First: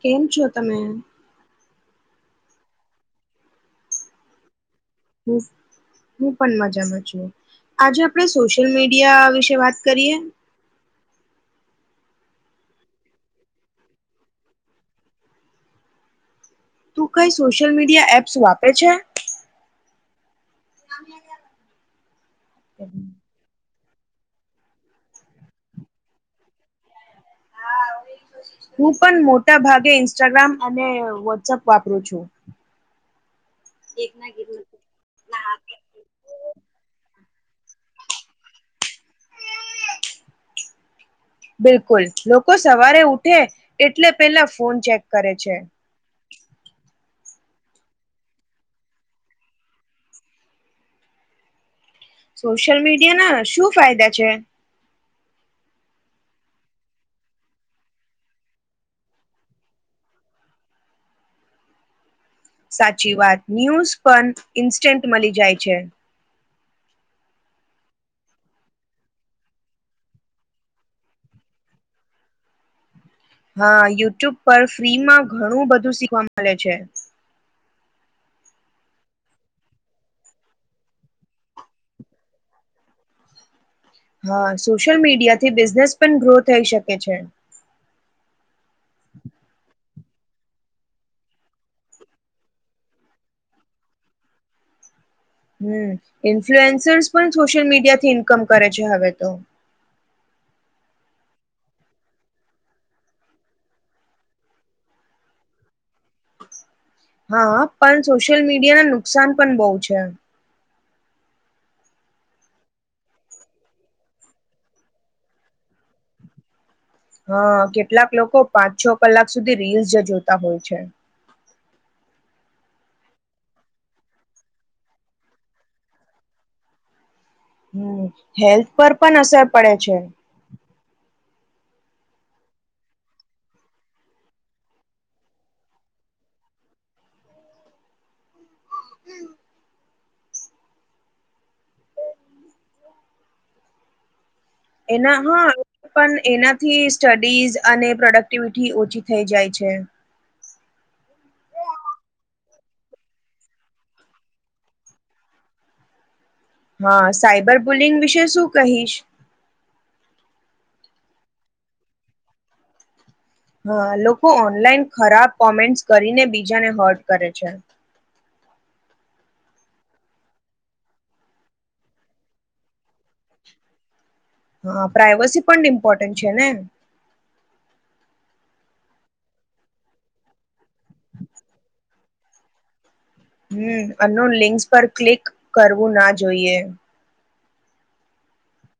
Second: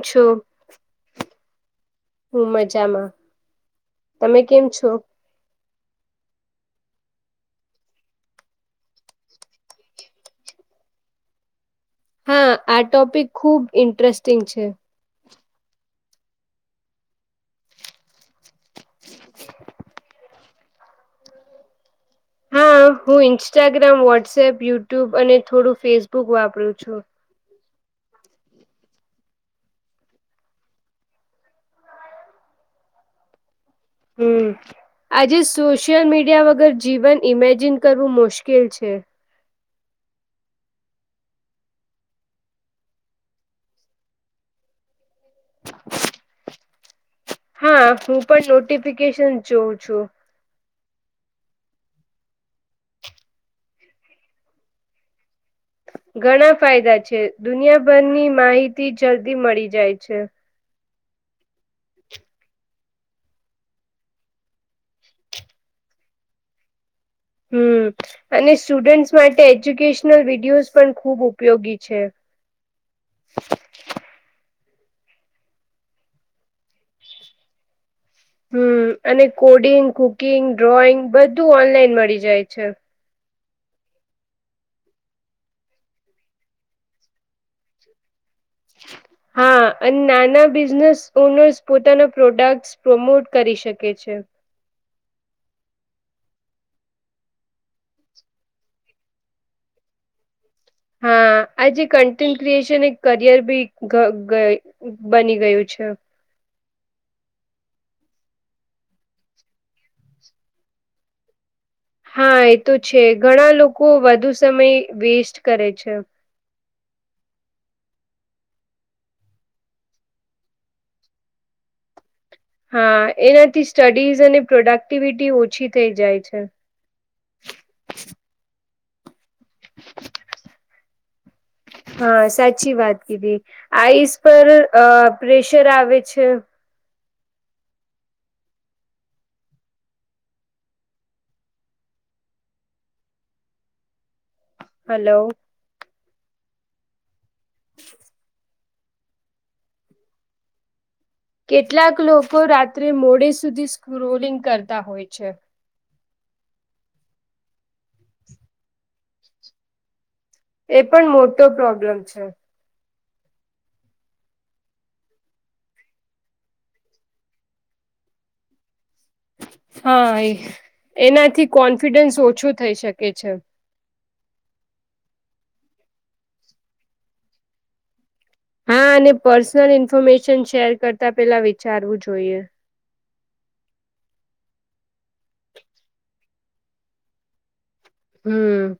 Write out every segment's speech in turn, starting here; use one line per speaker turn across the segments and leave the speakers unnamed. કેમ છો તમે
હું મજામાં તમે કેમ છો
હમ હું પણ મજામાં છું આજે આપણે સોશિયલ મીડિયા વિશે વાત કરીએ
હા આ ટોપિક ખુબ ઇન્ટરેસ્ટિંગ છે
તું કઈ સોશિયલ મીડિયા એપ્સ વાપરે છે નામ
હા હું ઇન્સ્ટ ્રામ વોટ્સએપ યુટ્યુબ અને થોડું ફેસબુક વાપરું છું
હું પણ મોટા ભાગે ઇન્સ્ટાગ્રામ અને વોટ્સઅપ વાપરું છું
હમ આજે સોશિયલ મીડિયા વગર જીવન ઈમેજિન કરવું મુશ્કેલ છે
બિલકુલ લોકો સવારે ઉઠે એટલે પેલા ફોન ચેક કરે છે
હા હું પણ નોટિફિકેશન જોઉં છું
સોશિયલ મીડિયા ના શું ફાયદા છે
ઘણા ફાયદા છે દુનિયાભરની માહિતી જલ્દી મળી જાય છે
સાચી વાત ન્યૂઝ પણ ઇન્સ્ટન્ટ મળી જાય છે
હમ અને સ્ટુડન્ટસ માટે એજ્યુકેશનલ વિડિયોઝ પણ ખૂબ ઉપયોગી છે
હા યુટ્યુબ પર ફ્રીમાં ઘણું બધું શીખવા મળે છે
હમ અને કોડિંગ કુકિંગ ડ્રોઈંગ બધું ઓનલાઈન મળી જાય છે.
હા સોશિયલ મીડિયાથી બિઝનેસ પણ ગ્રો થઈ શકે છે.
હા. અને નાના બિઝનેસ ઓનર્સ પોતાના પ્રોડક્ટસ પ્રોમોટ કરી શકે છે.
હમ ઇન્ફ્લુએન્સર્સ પણ સોશિયલ મીડિયાથી ઇન્કમ કરે છે હવે તો.
હા આજે કન્ટેન્ટ ક્રિએશન એક કરિયર બી બની ગયું છે.
હા પણ સોશિયલ મીડિયાને નુકસાન પણ બહુ છે.
હા એ તો છે ઘણા લોકો વધુ સમય વેસ્ટ કરે છે.
હા કેટલાક લોકો પાંચ છ કલાક સુધી રીલ્સ જ જોતા હોય છે.
હા એનાથી સ્ટડીઝ અને પ્રોડક્ટિવિટી ઓછી થઈ જાય છે.
હમ હેલ્થ પર પણ અસર પડે છે.
હા સાચી વાત કીધી આઈસ પર પ્રેશર આવે છે.
હમ્મ.
હલો
એના હા પણ એના [unintelligible] ઝ અને પ્રોડક્ટિવિટી ી ઓછી થઈ જાય છે.
કેટલાક લોકો રાત્રે મોડે સુધી સ્ક્રોલિંગ કરતા હોય છે.
હા સાઈબર બુલિંગ વિશે શું કહીશ.
એ પણ મોટો પ્રોબ્લેમ છે.
હા લોકો ઓનલાઈન ખરાબ કોમેન્ટસ કરીને બીજાને હર્ટ કરે છે.
હા એ એનાથી કોન્ફિડન્સ ઓછો થઈ શકે છે.
હા પ્રાઈવસી પણ ઇમ્પોર્ટન્ટ છે ને.
હા અને પર્સનલ ઇન્ફોર્મેશન શેર કરતા પેલા વિચારવું જોઈએ.
હમ આનું લિંક્સ પર ક્લિક કરવું ના જોઈએ.
હમ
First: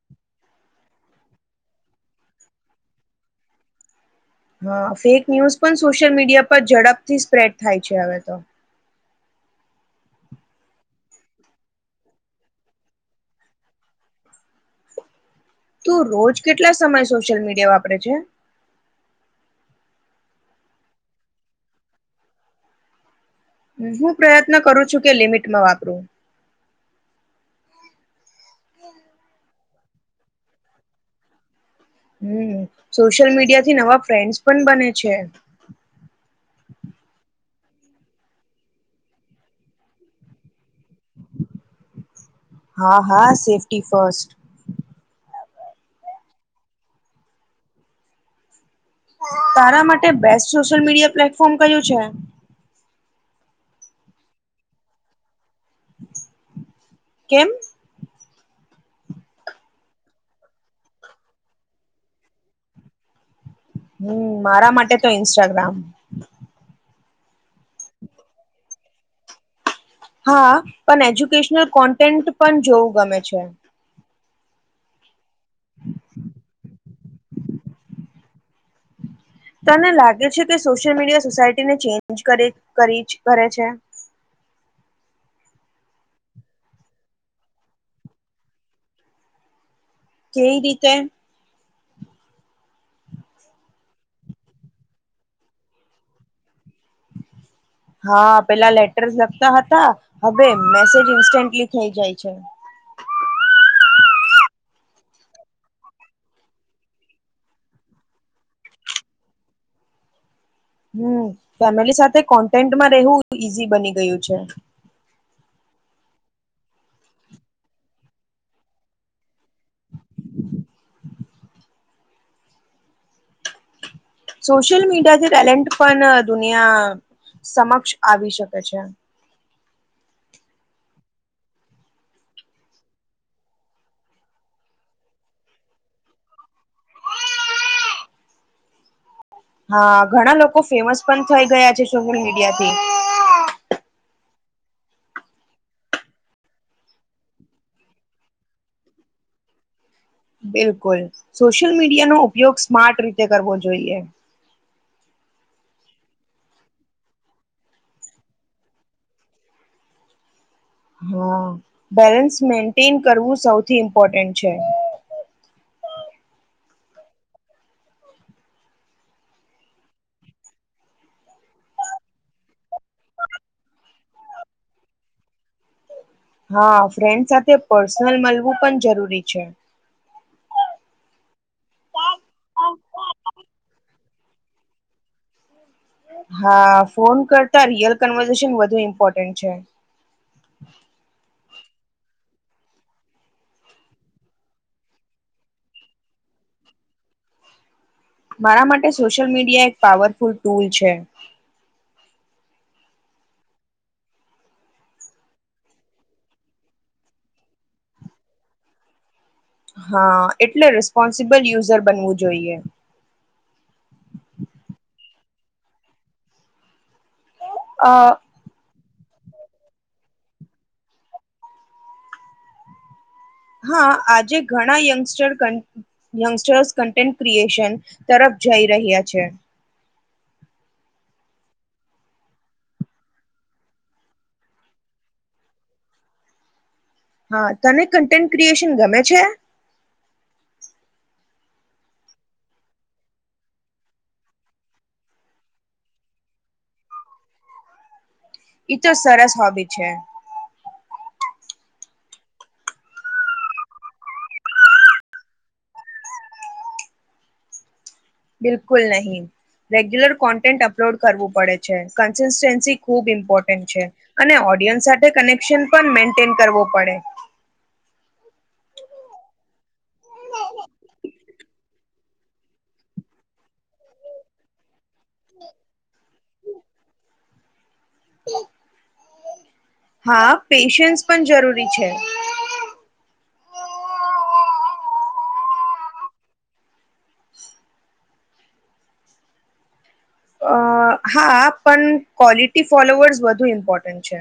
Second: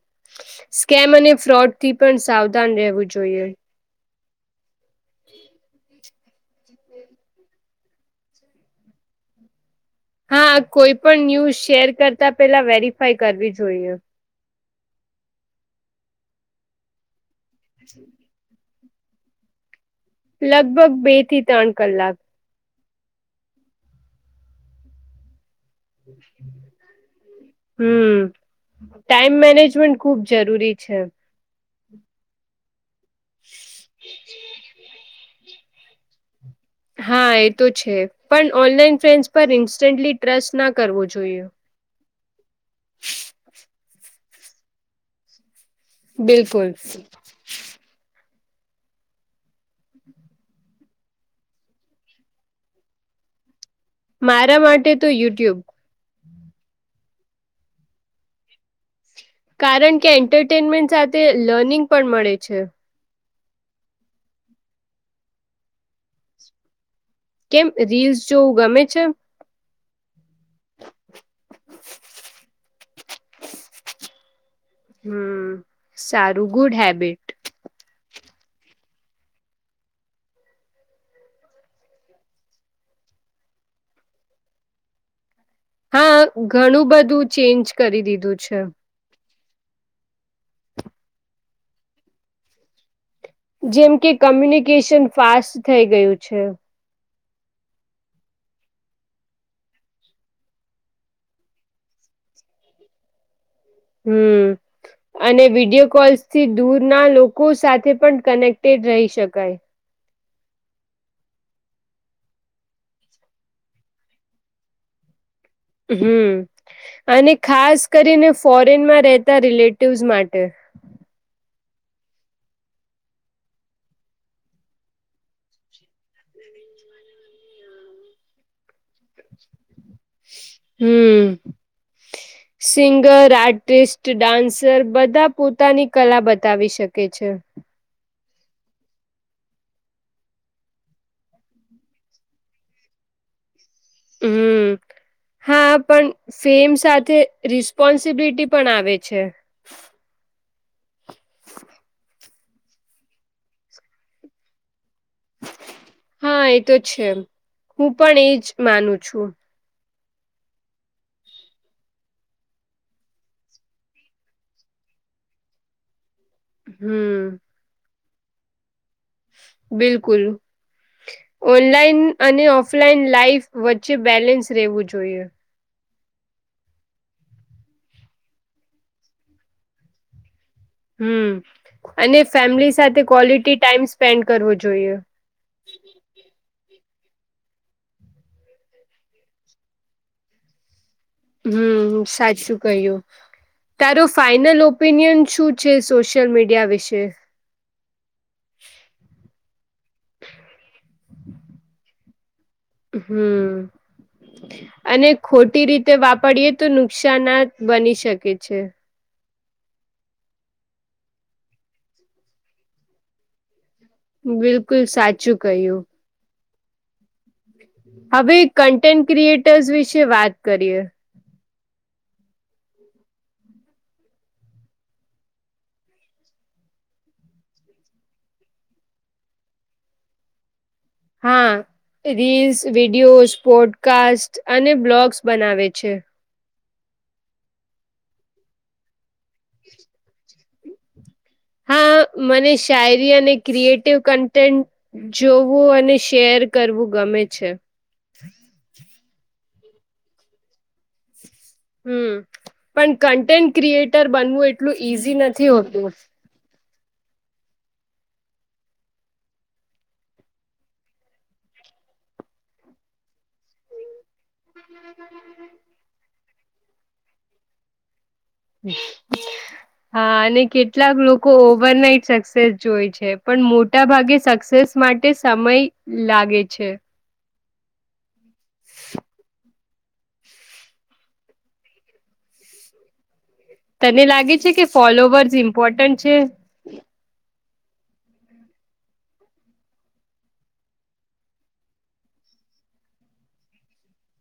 સ્કેમ અને ફ્રોડ થી પણ સાવધાન રહેવું જોઈએ.
હા ફેક ન્યૂઝ પણ સોશિયલ મીડિયા પર ઝડપથી સ્પ્રેડ થાય છે હવે તો.
હા કોઈ પણ ન્યૂઝ શેર કરતા પેલા વેરીિફાય કરવી જોઈએ.
તું રોજ કેટલા સમય સોશિયલ મીડિયા કે વાપરે છે.
લગભગ બે થી ત્રણ કલાક.
હું પ્રયત્ન કરું છું કે લિમિટ
[inaudible] હમ ટાઈમ મેનેજમેન્ટ ખુબ જરૂરી છે.
હમ્મ. સોશિયલ મીડિયા થી નવા ફ્રેન્ડસ પણ બને છે.
હા એ તો છે પણ ઓનલાઈન ફ્રેન્ડસ પર ઇન્સ્ટન્ટલી ટ્રસ્ટ ના કરવો જોઈએ.
હા હા સેફ્ટી ફસ્ટ.
બિલકુલ.
તારા માટે બેસ્ટ સોશિયલ મીડિયા પ્લેટફોર્મ કયું છે.
મારા માટે તો યુટ્યુબ.
કેમ.
કારણ કે એન્ટરટેનમેન્ટ સાથે લર્નિંગ પણ મળે છે
હમ મારા માટે તો ઇન્સ્ટાગ્રામ
કેમ રીલ્સ જોવું ગમે છે
હા પણ એજ્યુકેશનલ કોન્ટેન્ટ પણ જોવું ગમે છે
હમ સારું ગુડ હેબિટ
તને લાગે છે કે સોશિયલ મીડિયા સોસાયટીને ચેન્જ કરે છે
હા ઘણું બધું ચેન્જ કરી દીધું છે
કેવી રીતે
જેમ કે કમ્યુનિકેશન ફાસ્ટ થઈ ગયું છે
હા પેલા લેટર્સ લખતા હતા હવે મેસેજ ઇન્સ્ટન્ટલી થઈ જાય છે
હમ અને વિડીિયો કોલ્સ થી દૂરના લોકો સાથે પણ કનેક્ટેડ રહી શકાય
હમ ફેમિલી સાથે કોન્ટેન્ટમાં રહેવું ઈઝી બની ગયું છે.
હમ, અને ખાસ કરીને ફોરેનમાં રહેતા રિલેટિવ્સ માટે.
સોશિયલ મીડિયાથી ટેલેન્ટ પણ દુનિયા સમક્ષ આવી શકે છે.
હમ, સિંગર, આર્ટિસ્ટ, ડાન્સર બધા પોતાની કલા બતાવી શકે છે.
હા ઘણા લોકો ફેમસ પણ થઈ ગયા છે સોશલ મીડિયાથી.
હમ, હા પણ ફેમ સાથે રિસ્પોન્સિબિલિટી પણ આવે છે.
બિલકુલ, સોશિયલ મીડિયાનો ઉપયોગ સ્માર્ટ રીતે કરવો જોઈએ.
હા એ તો છે, હું પણ એજ માનું છું.
હા, બેલેન્સ મેન્ટેન કરવું સૌથી ઇમ્પોર્ટન્ટ છે.
હમ. બિલકુલ, ઓનલાઈન અને ઓફલાઈન લાાઈફ વચ્ચે બેલેન્સ રહેવું જોઈએ.
હા ફ્રેન્ડ સાથે પર્સનલ મળવું પણ જરૂરી છે.
હમ, અને ફેમિલી સાથે ક્વલિટી ટાઈમ સ્પેન્ડ કરવો જોઈએ.
હા ફોન કરતા રિયલ કન્વેન્શન વધુ ઇમ્પોર્ટન્ટ છે.
હમ સાચું કહ્યું, તારો ફાઈનલ ઓપિનિયન શું છે સોશિયલ મીડિયા વિશે?
મારા માટે સોશિયલ મીડિયા પાવરફુલ ટૂલ છે.
હમ, અને ખોટી રીતે વાપરીયએ તો નુકશાન બની શકે છે.
હા એટલે રિસ્પોન્સિબલ યુઝર બનવું જોઈએ.
બિલકુલ સાચું કહ્યું.
અ
હવે ક ક્રિએટર વિશે વાત કરીએ.
હા આજે ઘણાય યંગસ્ટર્સ કન્ટેન્ટ ક્રિએશન, તરફ જઈ રહ્યા છે.
હા, રીલ્સ, વિડિયોઝ, પોડકાસ્ટ અને બ્લોગ્સ બનાવે છે.
હા તને કન્ટેન્ટ ક્રિએશન ગમે છે?
[inaudible] હા મને શાયરી અને ક્રિએટિવ કન્ટેન્ટ જોવું અને શેર કરવું ગમે છે.
ઈ તો સરસ હોબી છે.
હમ, પણ કન્ટેન્ટ ક્રિએટર બનવું એટલું ઈઝી નથી હોતું.
બિલકુલ નહીં, રેગ્યુલર કોન્ટેન્ટ અપલોડ કરવું પડે છે કન્સિસ્ટન્સી ખૂબ ઇમ્પોર્ટન્ટ છે. અને ઓડિયન્સ સાથે કનેક્શન પણ મે કરવો પડે.
હા અને કેટલાક લોકો ઓવરનાઈટ સક્સેસ જોય છે પણ મોટા ભાગે સક્સેસ માટે સમય લાગે છે. [inaudible]
હા પેશન્સ પણ જરૂરી છે.
તને લાગે છે કે ફોલોવર્સ ઇમ્પોર્ટન્ટ છે?
અ હા પણ ક્વોલિટી ફોલોવર્સ વધુ ઇમ્પોર્ટન્ટ છે.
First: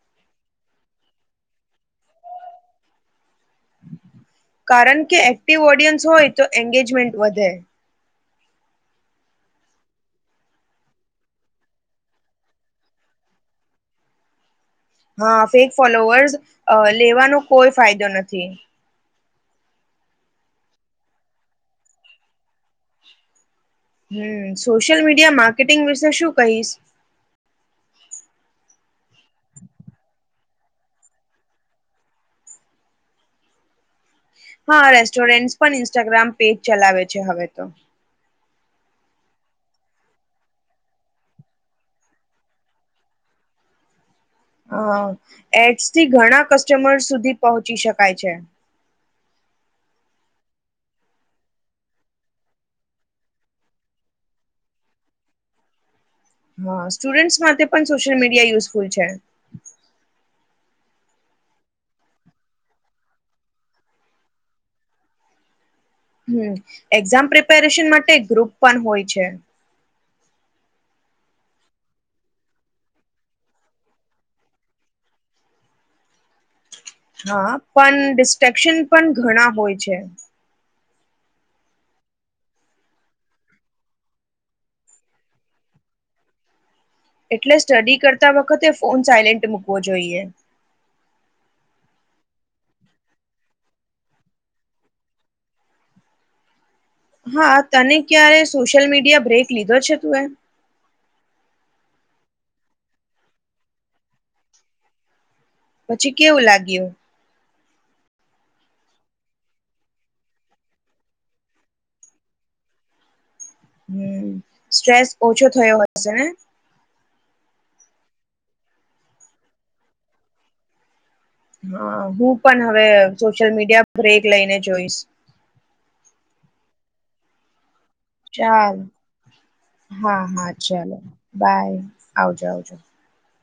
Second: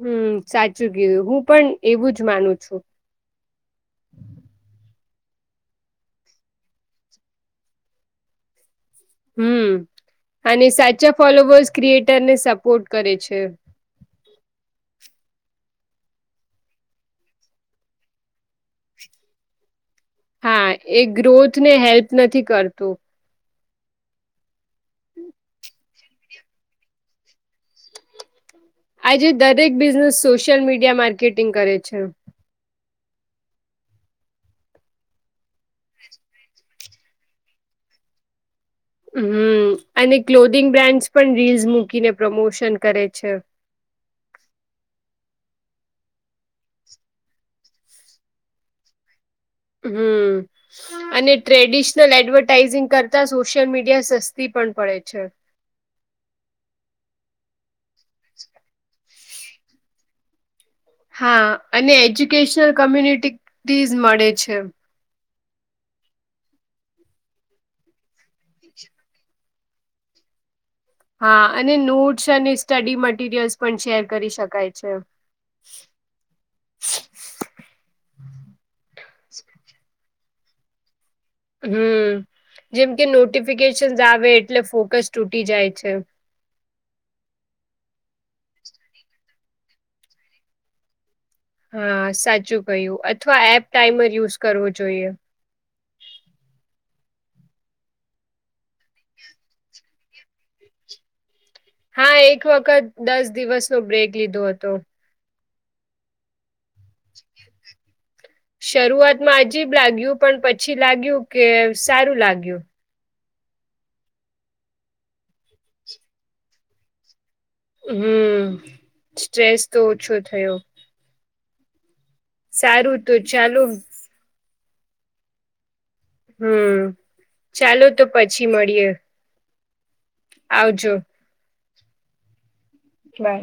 હમ સાચું કીધું હું પણ એવું જ માનું છું.
કારણ કે એક્ટિવ ઓડિયન્સ હોય તો એંગેજમેન્ટ વધે.
હમ, અને સાચા ફોલોવર્સ ક્રિએટર ને સપોર્ટ કરે છે.
હા ફેક ફોલોવર્સ લેવાનો કોઈ ફાયદો નથી.
હા એ ગ્રોથ ને હેલ્પ નથી કરતું.
હમ સોશિયલ મીડિયા માર્કેટિંગ વિશે શું કહીશ?
આજે દરેક બિઝનેસ સોશિયલ મીડિયા માર્કેટિંગ કરે છે.
હા, રેસ્ટોરેન્ટ પણ ઇન્સ્ટાગ્રામ પેજ ચલાવે છે હવે તો.
હમ, અને ક્લોધિંગ બ્રાન્ડ્સ પણ રીલ્સ મૂકીને પ્રમોશન કરે છે.
હ, એડ્સ થી ઘણા કસ્ટમર સુધી પહોંચી શકાય છે.
હમ, અને ટ્રેડિશનલ એડવર્ટાઈઝિંગ કરતા સોશિયલ મીડિયા સસ્તી પણ પડે છે.
હા, સ્ટુડન્ટસ માટે પણ સોશિયલ મીડિયા યુઝફુલ છે.
હા, અને એજ્યુકેશનલ કોમ્યુનિટીટીઝ મળે છે.
હમ, એક્ઝામ પ્રિપેરેશન માટે ગ્રુપ પણ હોય છે.
હા, અને નોટ્સ અને સ્ટડી મટીરિયલ્સ પણ શેર કરી શકાય છે.
હા, પણ ડિસ્ટ્રેક્શન પણ ઘણા હોય છે.
હમ, જેમ કે નોટિફિકેશન્સ આવે એટલે ફોકસ તૂટી જાય છે.
એટલે, સ્ટડી કરતા વખતે ફોન સાયલેન્ટ મૂકવો જોઈએ.
હા, સાચું કહ્યું. અથવા એપ ટાઈમર યુઝ કરવો જોઈએ.
હા, તને ક્યારે સોશિયલ મીડિયા બ્રેક લીધો છે? તું એ.
હા, એક વખત દસ દિવસ નો બ્રેક લીધો હતો.
પછી કેવું લાગ્યું?
શરૂઆતમાં અજીબ લાગ્યું, પણ પછી લાગ્યું કે સારું લાગ્યું.
હમ, સ્ટ્રેસ ઓછો થયો હશે ને?
હમ, સ્ટ્રેસ તો ઓછો થયો.
હા. હું પણ હવે
સારું તો
સોશિયલ
ચાલો
મીડિયા બ્રેક લઈને. જોઈશ.
હમ, ચાલો. તો પછી
ચાલ,
મળીએ
હા હા,
આવજો
ચાલો, બાય, આવજો, આવજો.
બાય.